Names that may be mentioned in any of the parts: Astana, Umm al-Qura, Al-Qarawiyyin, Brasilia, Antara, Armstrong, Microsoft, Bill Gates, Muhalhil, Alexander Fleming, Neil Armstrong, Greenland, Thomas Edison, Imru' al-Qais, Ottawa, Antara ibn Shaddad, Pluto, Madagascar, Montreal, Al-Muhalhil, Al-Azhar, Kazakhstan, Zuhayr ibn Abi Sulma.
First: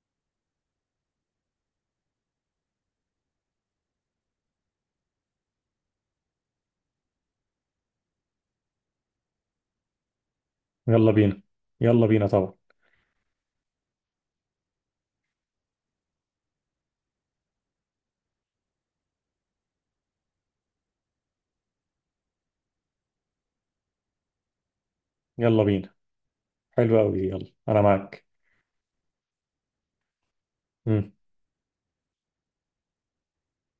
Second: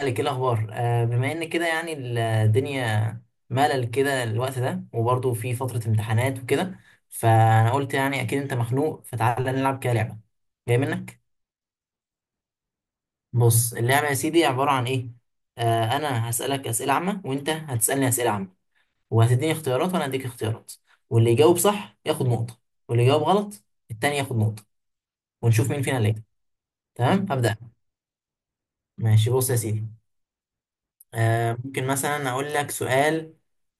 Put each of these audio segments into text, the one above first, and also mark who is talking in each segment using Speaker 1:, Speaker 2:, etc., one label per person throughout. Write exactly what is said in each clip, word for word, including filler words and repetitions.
Speaker 1: مالك ايه الاخبار، آه بما ان كده يعني الدنيا ملل كده الوقت ده، وبرضه في فترة امتحانات وكده، فانا قلت يعني اكيد انت مخنوق، فتعالى نلعب كده لعبة جاي
Speaker 2: يلا
Speaker 1: منك.
Speaker 2: بينا. يلا بينا طبعا.
Speaker 1: بص اللعبة يا سيدي عبارة عن ايه. آه انا هسألك اسئلة عامة، وانت هتسألني اسئلة عامة، وهتديني اختيارات وانا هديك اختيارات، واللي يجاوب صح ياخد نقطة، واللي يجاوب غلط التاني ياخد نقطة،
Speaker 2: يلا
Speaker 1: ونشوف مين
Speaker 2: بينا،
Speaker 1: فينا اللي يكسب.
Speaker 2: حلو قوي دي،
Speaker 1: تمام
Speaker 2: يلا
Speaker 1: هبدأ.
Speaker 2: انا معاك.
Speaker 1: ماشي بص يا سيدي.
Speaker 2: امم.
Speaker 1: آه، ممكن مثلا أقول لك سؤال.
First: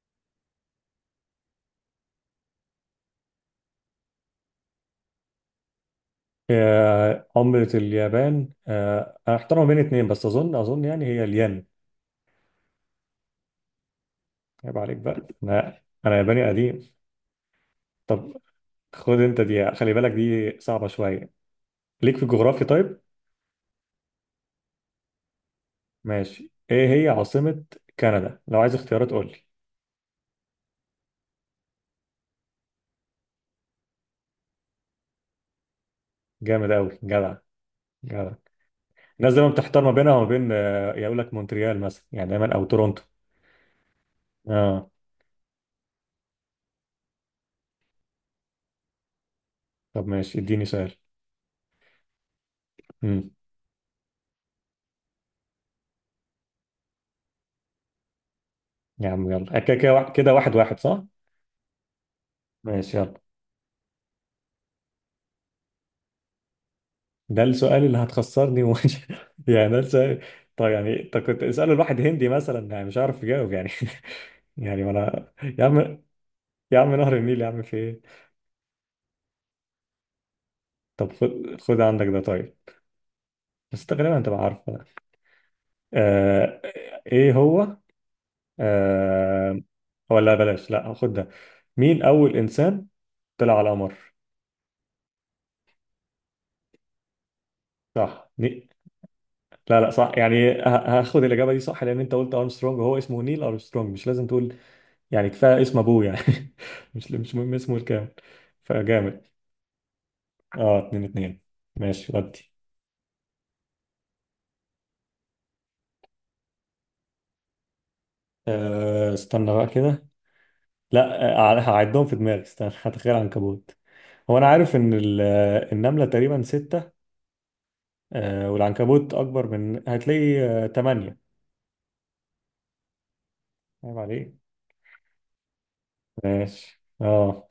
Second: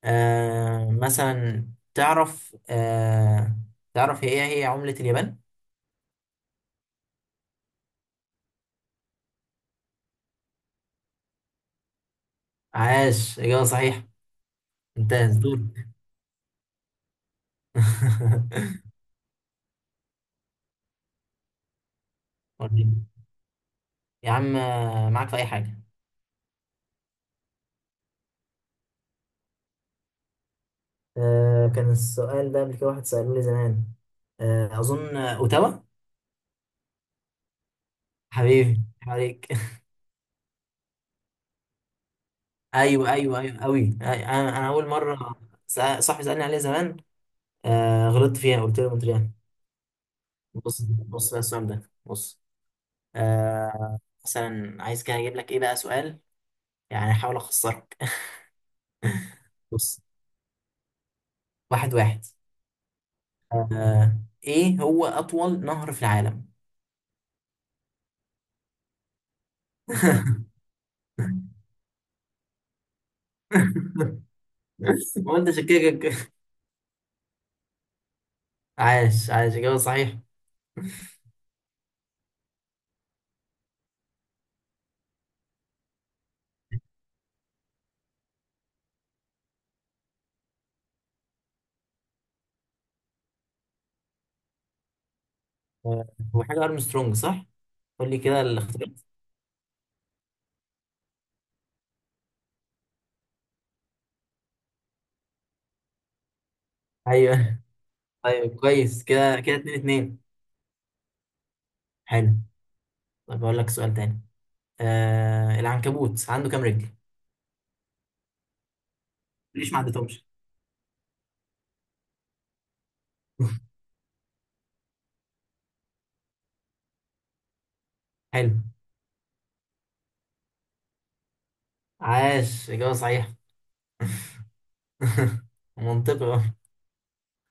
Speaker 1: آه، مثلا تعرف آه، تعرف هي هي عملة اليابان؟
Speaker 2: آه، عملة اليابان، آه، انا احترم بين اتنين، بس اظن اظن يعني هي الين.
Speaker 1: عاش، إجابة صحيحة.
Speaker 2: عيب عليك بقى،
Speaker 1: انتهز دور.
Speaker 2: انا انا ياباني قديم. طب، خد انت دي، خلي بالك دي صعبة شوية، ليك في الجغرافيا. طيب.
Speaker 1: وريني. يا عم، آه، معاك في أي حاجة.
Speaker 2: ماشي. ايه هي عاصمة كندا؟ لو عايز اختيارات قول لي.
Speaker 1: آه، كان السؤال ده قبل كده، واحد سأله لي زمان. آه، أظن آه، أوتاوا.
Speaker 2: جامد قوي، جدع جدع.
Speaker 1: حبيبي
Speaker 2: الناس
Speaker 1: عليك.
Speaker 2: دايما بتحتار ما بينها وما بين، آه، يقول لك مونتريال مثلا، يعني دايما او تورونتو.
Speaker 1: أيوه، أيوه، أيوه، أوي. أنا أنا أول
Speaker 2: اه.
Speaker 1: مرة سأ- صاحبي سألني عليه زمان. آه، غلطت فيها قلت له مونتريال.
Speaker 2: طب، ماشي، اديني
Speaker 1: بص
Speaker 2: سؤال.
Speaker 1: بص بقى السؤال ده. بص،
Speaker 2: مم.
Speaker 1: آه مثلا عايز كده اجيب لك ايه بقى سؤال، يعني احاول اخسرك.
Speaker 2: يا عم يلا، آه، كده كده
Speaker 1: بص.
Speaker 2: وا- كده واحد واحد، صح؟
Speaker 1: واحد واحد.
Speaker 2: ماشي، يلا.
Speaker 1: آه ايه هو اطول نهر في العالم؟
Speaker 2: ده السؤال اللي هتخسرني ومش، يعني ده السؤال. طب يعني انت كنت اسأله الواحد هندي مثلا، يعني مش عارف يجاوب يعني. يعني ما انا.
Speaker 1: هو انت
Speaker 2: يا عم.
Speaker 1: شكلك.
Speaker 2: يا عم، نهر النيل يا عم، في ايه؟
Speaker 1: عاش، عاش، اجابه صحيح.
Speaker 2: طب، خد خد عندك ده. طيب. بس انت غالبا انت بقى عارفه ده. آه... ايه هو؟ آه... ولا بلاش، لا، خد ده. مين أول إنسان طلع على القمر؟
Speaker 1: آه، هو حاجه ارمسترونج، صح؟ قول لي
Speaker 2: صح
Speaker 1: كده
Speaker 2: ني...
Speaker 1: الاختيار.
Speaker 2: لا لا، صح يعني ه- هاخد الإجابة دي صح، لأن أنت قلت أرمسترونج وهو اسمه نيل أرمسترونج، مش لازم تقول. يعني كفايه اسم ابوه يعني. مش مش مهم
Speaker 1: ايوه.
Speaker 2: اسمه الكامل.
Speaker 1: طيب، كويس
Speaker 2: فجامد.
Speaker 1: كده. كده اتنين اتنين.
Speaker 2: اه، اتنين اتنين. ماشي،
Speaker 1: حلو.
Speaker 2: ودي.
Speaker 1: طيب اقول لك سؤال تاني. آه العنكبوت عنده كام رجل؟
Speaker 2: آه استنى بقى
Speaker 1: ليش ما
Speaker 2: كده.
Speaker 1: عدتهمش.
Speaker 2: لا. آه، هعدهم في دماغي، استنى هتخيل عنكبوت. هو انا عارف ان ال- آه، النمله تقريبا ستة. آه
Speaker 1: حلو.
Speaker 2: والعنكبوت اكبر من، هتلاقي آه تمانية.
Speaker 1: عاش، اجابه صحيحه.
Speaker 2: عيب عليك.
Speaker 1: منطقي، اه.
Speaker 2: ماشي، اه.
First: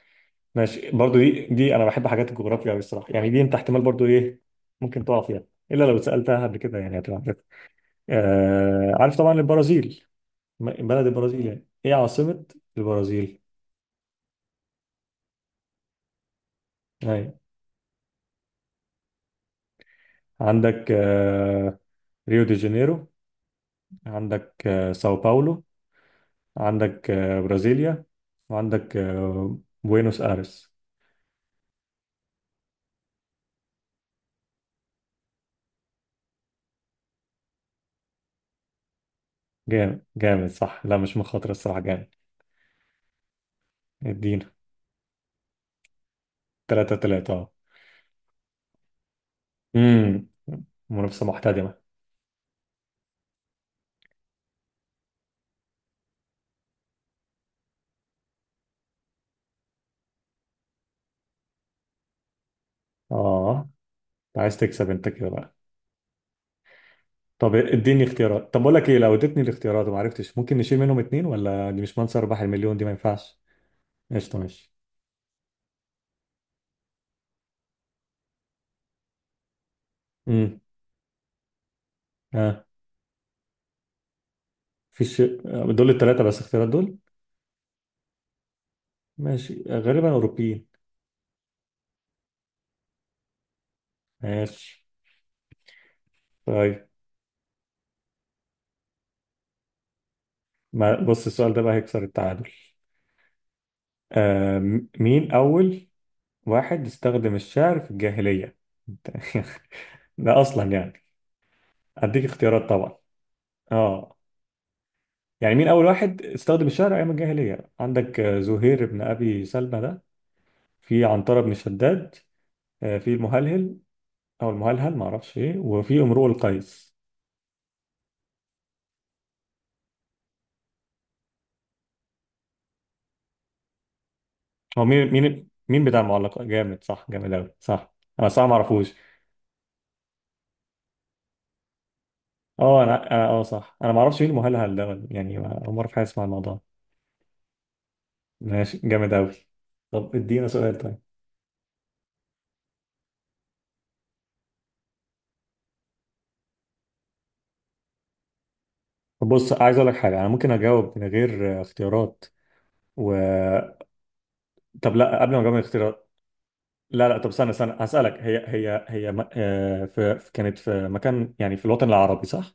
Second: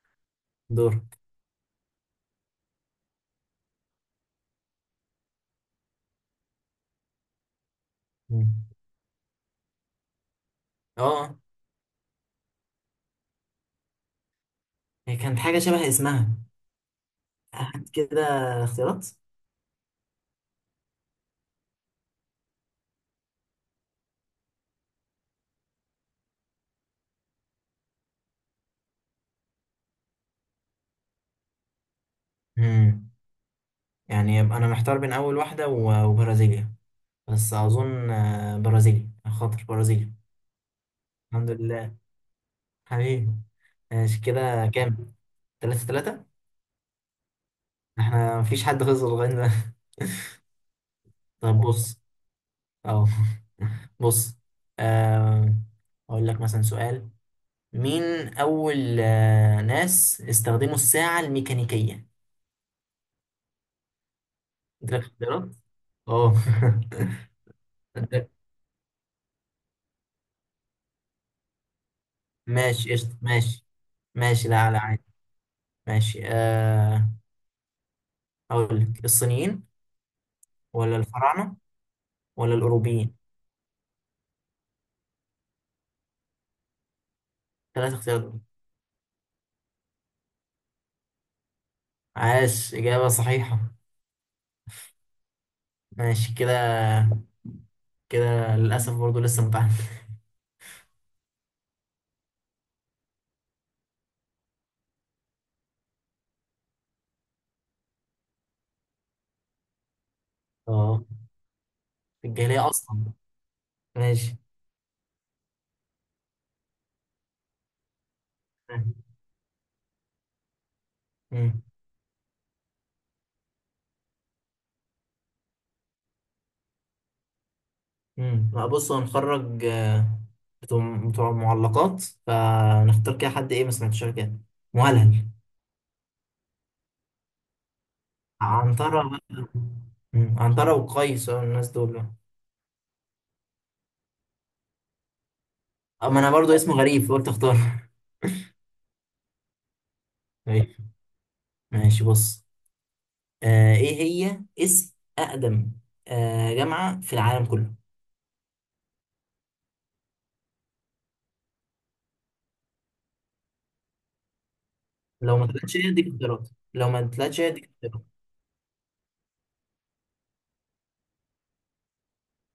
Speaker 2: ماشي
Speaker 1: دور.
Speaker 2: برضو دي دي، انا بحب حاجات الجغرافيا قوي الصراحه، يعني دي انت احتمال برضو ايه. ممكن تقع فيها. الا لو سالتها قبل كده، يعني هتبقى عارف.
Speaker 1: مم.
Speaker 2: آه عارف طبعا البرازيل. م- بلد
Speaker 1: اه.
Speaker 2: البرازيل، يعني ايه عاصمة البرازيل؟
Speaker 1: هي كانت حاجة شبه اسمها.
Speaker 2: يعني.
Speaker 1: هات كده اختيارات.
Speaker 2: عندك آه، ريو دي جانيرو، عندك آه، ساو باولو، عندك آه، برازيليا، وعندك آه، بوينوس ايرس.
Speaker 1: مم. يعني يبقى أنا محتار بين أول واحدة و- وبرازيليا، بس أظن آه، برازيليا، خاطر
Speaker 2: جامد
Speaker 1: برازيليا.
Speaker 2: جامد، صح، لا مش مخاطرة
Speaker 1: الحمد
Speaker 2: الصراحة،
Speaker 1: لله.
Speaker 2: جامد.
Speaker 1: حبيبي. ماشي،
Speaker 2: ادينا.
Speaker 1: كده كام؟ تلاتة تلاتة؟
Speaker 2: تلاتة تلاتة، اه.
Speaker 1: احنا مفيش حد خسر لغاية دلوقتي.
Speaker 2: امم. منافسة
Speaker 1: طب
Speaker 2: محتدمة.
Speaker 1: بص. اه. بص. آه، أقول لك مثلا سؤال. مين أول آه، ناس استخدموا الساعة الميكانيكية؟
Speaker 2: اه، أنت عايز تكسب
Speaker 1: أديلك
Speaker 2: انت كده
Speaker 1: اختيارات؟
Speaker 2: بقى.
Speaker 1: أه.
Speaker 2: طب اديني
Speaker 1: أديلك-
Speaker 2: اختيارات. طب بقول لك ايه، لو اديتني الاختيارات وما عرفتش ممكن نشيل منهم اتنين، ولا دي مش منصة ارباح المليون دي ما
Speaker 1: ماشي قشطة.
Speaker 2: ينفعش.
Speaker 1: ماشي
Speaker 2: قشطة،
Speaker 1: ماشي، لا
Speaker 2: ماشي.
Speaker 1: لا عادي. ماشي آه، أقول لك الصينيين، ولا الفراعنة، ولا
Speaker 2: امم.
Speaker 1: الأوروبيين؟
Speaker 2: في الشيء. دول التلاتة بس، اختيارات دول.
Speaker 1: ثلاث اختيارات دول.
Speaker 2: ماشي، غالبا أوروبيين.
Speaker 1: عاش، إجابة صحيحة.
Speaker 2: ماشي.
Speaker 1: ماشي كده.
Speaker 2: طيب.
Speaker 1: كده للأسف برضو لسه متعلم.
Speaker 2: ما بص، السؤال ده بقى هيكسر التعادل. آم، مين أول واحد استخدم الشعر في الجاهلية؟ ده أصلا يعني.
Speaker 1: أه.
Speaker 2: أديك
Speaker 1: الجاهلية
Speaker 2: اختيارات طبعا.
Speaker 1: أصلا.
Speaker 2: اه. يعني مين أول واحد استخدم الشعر أيام الجاهلية؟ عندك آه، زهير
Speaker 1: ماشي.
Speaker 2: بن أبي سلمى، ده في عنترة بن شداد، آه، في المهلهل، أو المهلهل معرفش إيه، وفي امرؤ القيس.
Speaker 1: امم، لا بص هنخرج آه، بتوع بتوع معلقات، فنختار كده حد ايه ما سمعتش قبل كده.
Speaker 2: هو مين
Speaker 1: مهلهل.
Speaker 2: مين مين بتاع المعلقات، جامد، صح، جامد قوي، صح. انا صح ما اعرفوش.
Speaker 1: عنترة بقى. مم، عنترة وقيس آه، الناس دول بقى.
Speaker 2: اه، انا انا اه صح، انا ما اعرفش مين المهلهل ده ولا- يعني ما- اول مره في حياتي
Speaker 1: اما
Speaker 2: اسمع
Speaker 1: انا برضو
Speaker 2: الموضوع.
Speaker 1: اسمه غريب فقلت اختار.
Speaker 2: ماشي، جامد قوي. طب ادينا سؤال.
Speaker 1: ماشي.
Speaker 2: طيب.
Speaker 1: ماشي، بص. آه ايه هي اسم اقدم آه جامعة في العالم كله؟
Speaker 2: طب بص، عايز اقول لك حاجه، انا ممكن اجاوب من غير آه، اختيارات. و طب لا، قبل
Speaker 1: لو
Speaker 2: ما
Speaker 1: ما
Speaker 2: اجاوب من
Speaker 1: طلعتش هي اديك
Speaker 2: الاختيارات.
Speaker 1: اختيارات. لو ما
Speaker 2: لا لا، طب
Speaker 1: طلعتش هي
Speaker 2: استنى
Speaker 1: اديك
Speaker 2: استنى،
Speaker 1: اختيارات.
Speaker 2: هسالك هي هي هي م... آه، في... في- كانت في مكان، يعني في الوطن العربي، صح؟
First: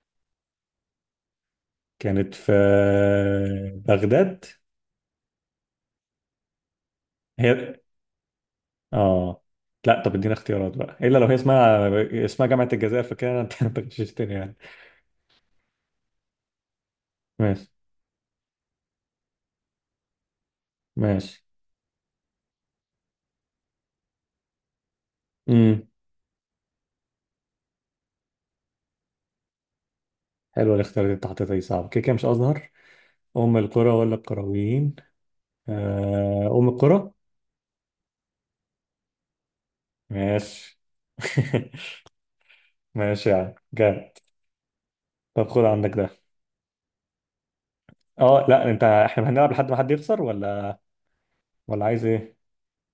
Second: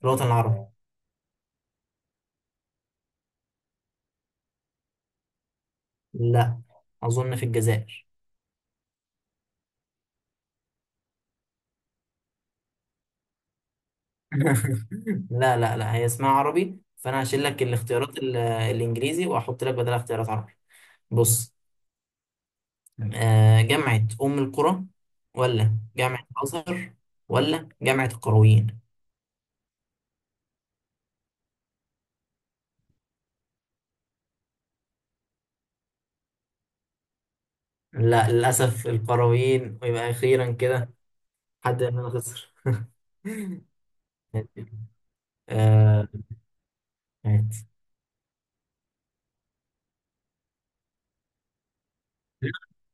Speaker 1: في الوطن العربي.
Speaker 2: كانت في بغداد.
Speaker 1: لا، اظن في
Speaker 2: هي.
Speaker 1: الجزائر.
Speaker 2: اه. لا، طب ادينا اختيارات بقى، الا لو هي اسمها. اسمها جامعة الجزائر، فكده انت انت غششتني يعني.
Speaker 1: لا لا لا هي اسمها عربي، فانا هشيل لك
Speaker 2: ماشي.
Speaker 1: الاختيارات ال- الانجليزي واحط لك بدلها اختيارات عربي.
Speaker 2: ماشي.
Speaker 1: بص. آه، جامعة ام القرى، ولا
Speaker 2: امم.
Speaker 1: جامعة الازهر، ولا جامعة القرويين؟
Speaker 2: حلوة الاختيارات اللي انت حطيتها دي، صعبة كده كده، مش ازهر. ام القرى ولا القرويين؟ آه ام القرى.
Speaker 1: لا للاسف القرويين، ويبقى اخيرا
Speaker 2: ماشي.
Speaker 1: كده حد مننا خسر.
Speaker 2: ماشي يا عم، جامد. طب خد عندك
Speaker 1: آه،
Speaker 2: ده.
Speaker 1: مات.
Speaker 2: اه لا، انت احنا هنلعب لحد ما حد يخسر، ولا ولا عايز ايه؟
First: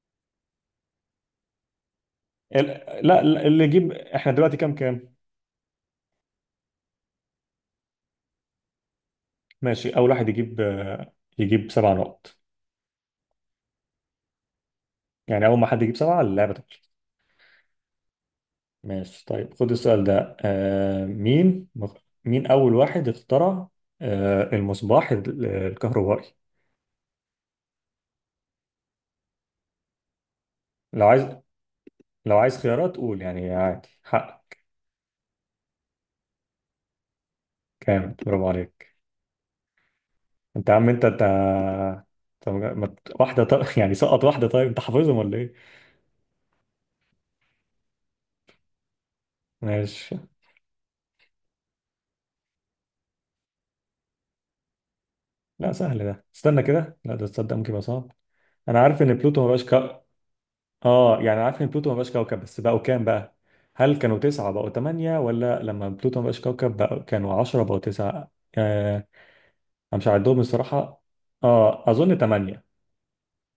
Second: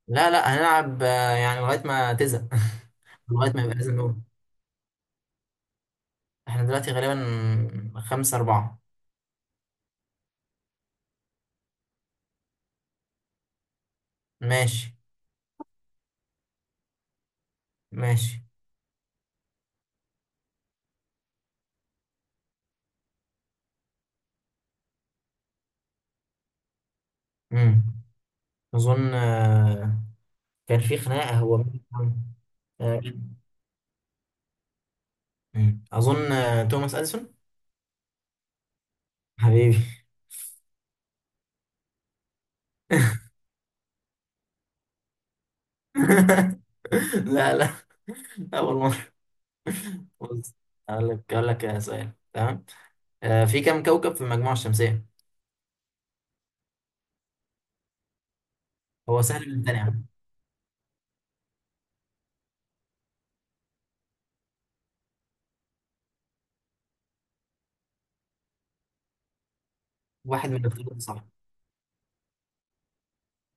Speaker 1: لا لا، هنلعب آه، يعني لغاية ما تزهق.
Speaker 2: ال- لا لا،
Speaker 1: لغاية ما
Speaker 2: اللي
Speaker 1: يبقى
Speaker 2: يجيب،
Speaker 1: لازم نقول.
Speaker 2: احنا دلوقتي كام كام؟
Speaker 1: احنا دلوقتي غالبا خمسة أربعة.
Speaker 2: ماشي، اول واحد يجيب آه، يجيب سبع نقط.
Speaker 1: ماشي.
Speaker 2: يعني اول ما حد يجيب سبعة، اللعبة.
Speaker 1: ماشي،
Speaker 2: ماشي، طيب خد السؤال ده. آه مين مين أول واحد اخترع آه المصباح ال- الكهربائي؟
Speaker 1: مم. أظن آه، كان في
Speaker 2: لو عايز
Speaker 1: خناقة، هو مين كان-
Speaker 2: لو عايز خيارات
Speaker 1: آه،
Speaker 2: قول، يعني عادي، حق.
Speaker 1: مم. أظن آه، توماس أديسون.
Speaker 2: كامل، برافو عليك.
Speaker 1: حبيبي.
Speaker 2: انت يا عم، انت انت. طب ما ت- واحدة، طب يعني سقط واحدة، طيب انت حافظهم ولا ايه؟
Speaker 1: لا لا، أول مرة.
Speaker 2: ماشي.
Speaker 1: بص. أقول لك أقول لك آه، سؤال تمام. آه، في كم كوكب في المجموعة الشمسية؟
Speaker 2: لا سهل ده، استنى كده، لا ده تصدق ممكن يبقى صعب. انا عارف ان
Speaker 1: هو
Speaker 2: بلوتو ما
Speaker 1: سهل من الثاني،
Speaker 2: بقاش.
Speaker 1: عم.
Speaker 2: اه يعني عارف ان بلوتو ما بقاش كوكب، بس بقوا كام بقى؟ هل كانوا تسعة بقوا تمانية، ولا لما بلوتو ما بقاش كوكب بقوا، كانوا عشرة بقوا تسعة؟ آه. انا مش عندهم
Speaker 1: واحد من الاختيارات
Speaker 2: الصراحة.
Speaker 1: صح.
Speaker 2: اه، اظن تمانية.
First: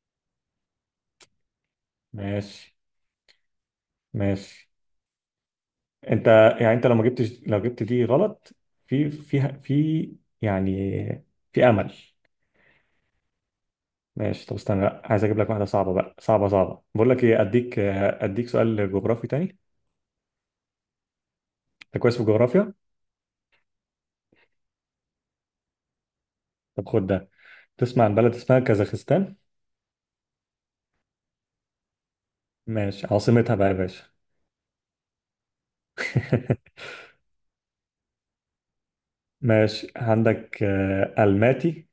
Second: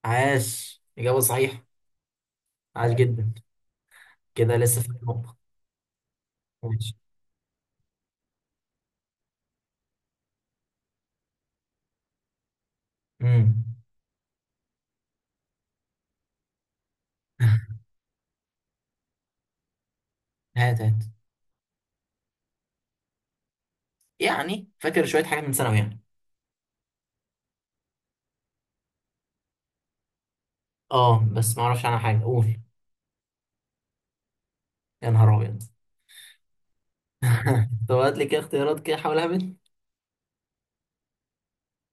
Speaker 1: عاش، إجابة صحيحة.
Speaker 2: ماشي.
Speaker 1: عاش جدا. كده
Speaker 2: ماشي.
Speaker 1: لسه في نقطة.
Speaker 2: انت. يعني انت لو
Speaker 1: ماشي.
Speaker 2: ما جبتش، لو جبت دي غلط. في في في يعني في امل.
Speaker 1: مم.
Speaker 2: ماشي، طب استنى، لا عايز اجيب لك واحدة صعبة بقى، صعبة صعبة، بقول لك ايه، اديك آه، اديك سؤال جغرافي تاني.
Speaker 1: هات هات.
Speaker 2: انت كويس في الجغرافيا؟
Speaker 1: يعني فاكر شوية حاجات من ثانوي يعني.
Speaker 2: طب خد ده. تسمع عن بلد اسمها كازاخستان؟
Speaker 1: اه، بس ما اعرفش عنها حاجة، قول.
Speaker 2: ماشي، عاصمتها بقى يا باشا؟
Speaker 1: يا نهار أبيض. طب هات لي كده اختيارات، كده حاول اهبد.
Speaker 2: ماشي، عندك آه، الماتي،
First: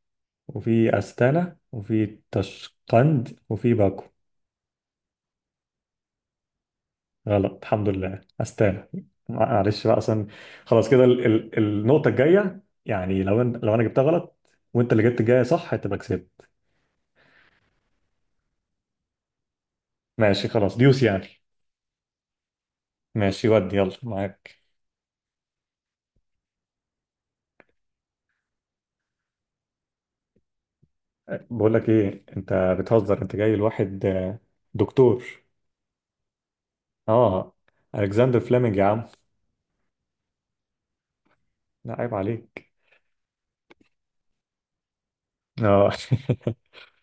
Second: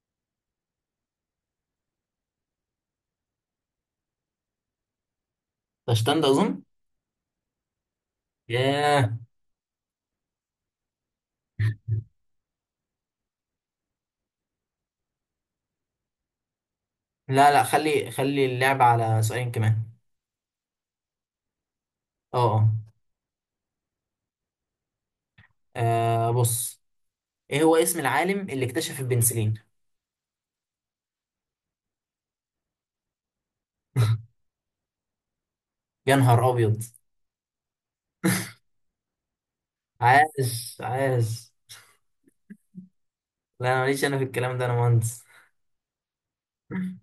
Speaker 2: وفي استانا، وفي تشقند، وفي باكو.
Speaker 1: ده اشتند اظن.
Speaker 2: غلط، الحمد لله، استانا.
Speaker 1: ياه.
Speaker 2: معلش بقى اصلا. خلاص كده، ال- ال- النقطه الجايه، يعني لو أن... لو انا جبتها غلط. وانت اللي جبت الجايه صح، هتبقى كسبت.
Speaker 1: لا لا، خلي خلي اللعب على سؤالين كمان.
Speaker 2: ماشي، خلاص، ديوس يعني.
Speaker 1: اه، اه.
Speaker 2: ماشي، ودي، يلا معاك.
Speaker 1: آه، بص. ايه هو اسم العالم اللي اكتشف البنسلين؟
Speaker 2: أه، بقول لك ايه، انت بتهزر، انت جاي لواحد آه، دكتور.
Speaker 1: يا نهار ابيض.
Speaker 2: اه، الكسندر فليمنج يا عم.
Speaker 1: عاش، عاش.
Speaker 2: لا، عيب عليك.
Speaker 1: لا، انا ماليش انا في الكلام ده، انا مهندس.
Speaker 2: اه.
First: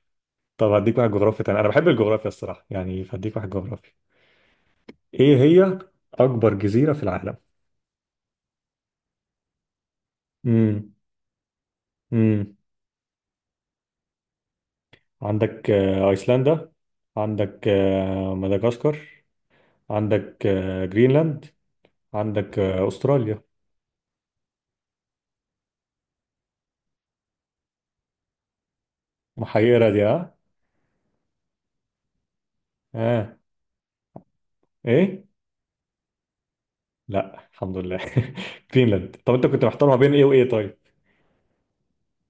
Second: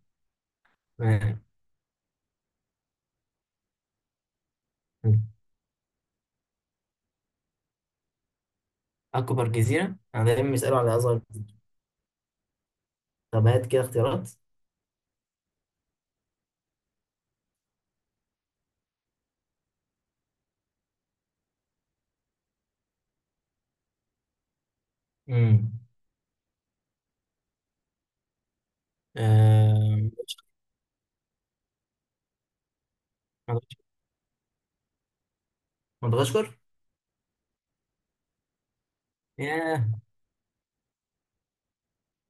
Speaker 2: طب هديك واحد
Speaker 1: تمام.
Speaker 2: جغرافي تاني، انا بحب الجغرافيا الصراحه يعني، فهديك واحد جغرافي. ايه هي اكبر جزيره في العالم؟
Speaker 1: اكبر جزيره، انا دايما بيسالوا
Speaker 2: امم.
Speaker 1: على اصغر جزيره.
Speaker 2: امم.
Speaker 1: طب هات كده اختيارات.
Speaker 2: عندك آه، ايسلندا، عندك آه، مدغشقر، عندك آه، جرينلاند، عندك آه، استراليا.
Speaker 1: امم.
Speaker 2: محيره
Speaker 1: آه،
Speaker 2: دي، ها؟ اه.
Speaker 1: مدغشقر.
Speaker 2: ايه؟
Speaker 1: مدغشقر.
Speaker 2: لا، الحمد لله. جرينلاند. طب انت كنت
Speaker 1: ياه.
Speaker 2: محتار ما بين ايه وايه؟ طيب.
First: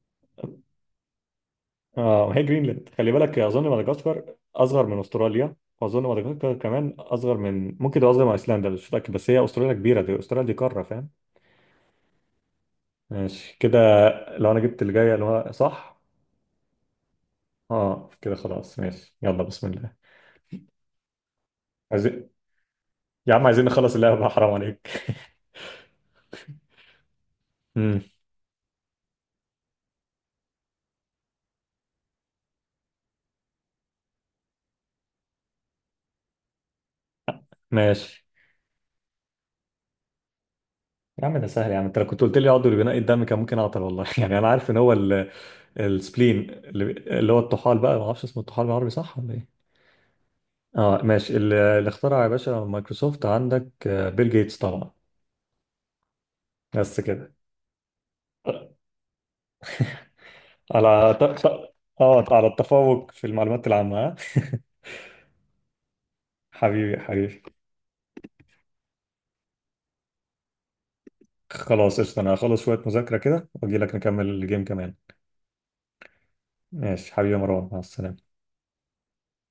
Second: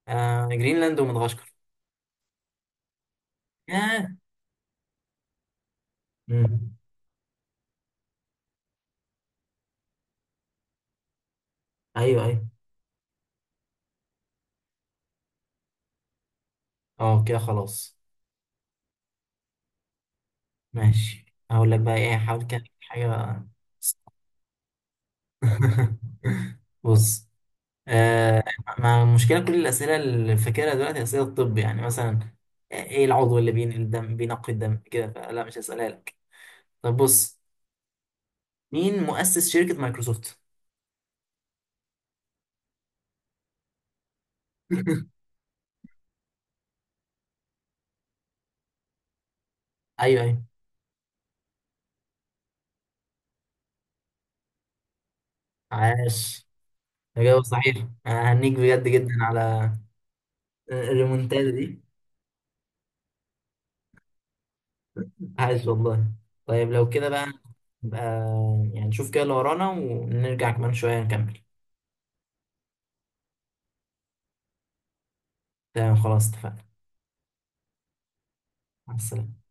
Speaker 1: آه، جرينلاند ومدغشقر.
Speaker 2: اه، ما هي جرينلاند، خلي بالك، اظن مدغشقر اصغر من استراليا. واظن مدغشقر
Speaker 1: ياه،
Speaker 2: كمان اصغر من ممكن تبقى اصغر من ايسلندا، مش متاكد، بس هي استراليا كبيره دي، استراليا دي قاره، فاهم؟
Speaker 1: ايوه ايوه.
Speaker 2: ماشي كده، لو انا جبت اللي جايه اللي هو صح.
Speaker 1: اه كده خلاص.
Speaker 2: اه كده خلاص، ماشي، يلا بسم الله.
Speaker 1: ماشي. هقول لك بقى ايه،
Speaker 2: عايزين،
Speaker 1: حاول كده حاجه.
Speaker 2: يا عم عايزين نخلص اللعبه بقى، حرام عليك.
Speaker 1: بص.
Speaker 2: امم.
Speaker 1: آه ما المشكله، كل الاسئله اللي فاكرها دلوقتي اسئله الطب، يعني مثلا ايه العضو اللي بينقل الدم، بينقي الدم كده، فلا مش هسالها لك. طب بص.
Speaker 2: ماشي،
Speaker 1: مين مؤسس شركه مايكروسوفت؟
Speaker 2: يا عم ده سهل، يا عم انت لو كنت قلت لي عضو بناء الدم كان ممكن اعطل والله، يعني انا عارف ان هو ال... السبلين اللي، اللي هو الطحال بقى، ما اعرفش اسمه الطحال بالعربي صح ولا ايه؟
Speaker 1: ايوه، ايوه.
Speaker 2: اه ماشي، ال- اللي اخترع يا باشا مايكروسوفت، عندك آه، بيل جيتس طبعا.
Speaker 1: عاش،
Speaker 2: بس كده.
Speaker 1: اجابه صحيح. أنا هنيك بجد جدا على
Speaker 2: على ط... ط...
Speaker 1: الريمونتادا دي.
Speaker 2: اه، على التفوق في المعلومات العامة، ها؟
Speaker 1: عاش والله. طيب لو
Speaker 2: حبيبي
Speaker 1: كده بقى،
Speaker 2: حبيبي.
Speaker 1: نبقى يعني نشوف كده اللي ورانا، ونرجع كمان شوية نكمل.
Speaker 2: خلاص قشطة، انا هخلص شوية مذاكرة كده واجي لك نكمل الجيم كمان.
Speaker 1: تمام خلاص، اتفقنا.
Speaker 2: ماشي حبيبي، يا مروان، مع السلامة.
Speaker 1: مع السلامة.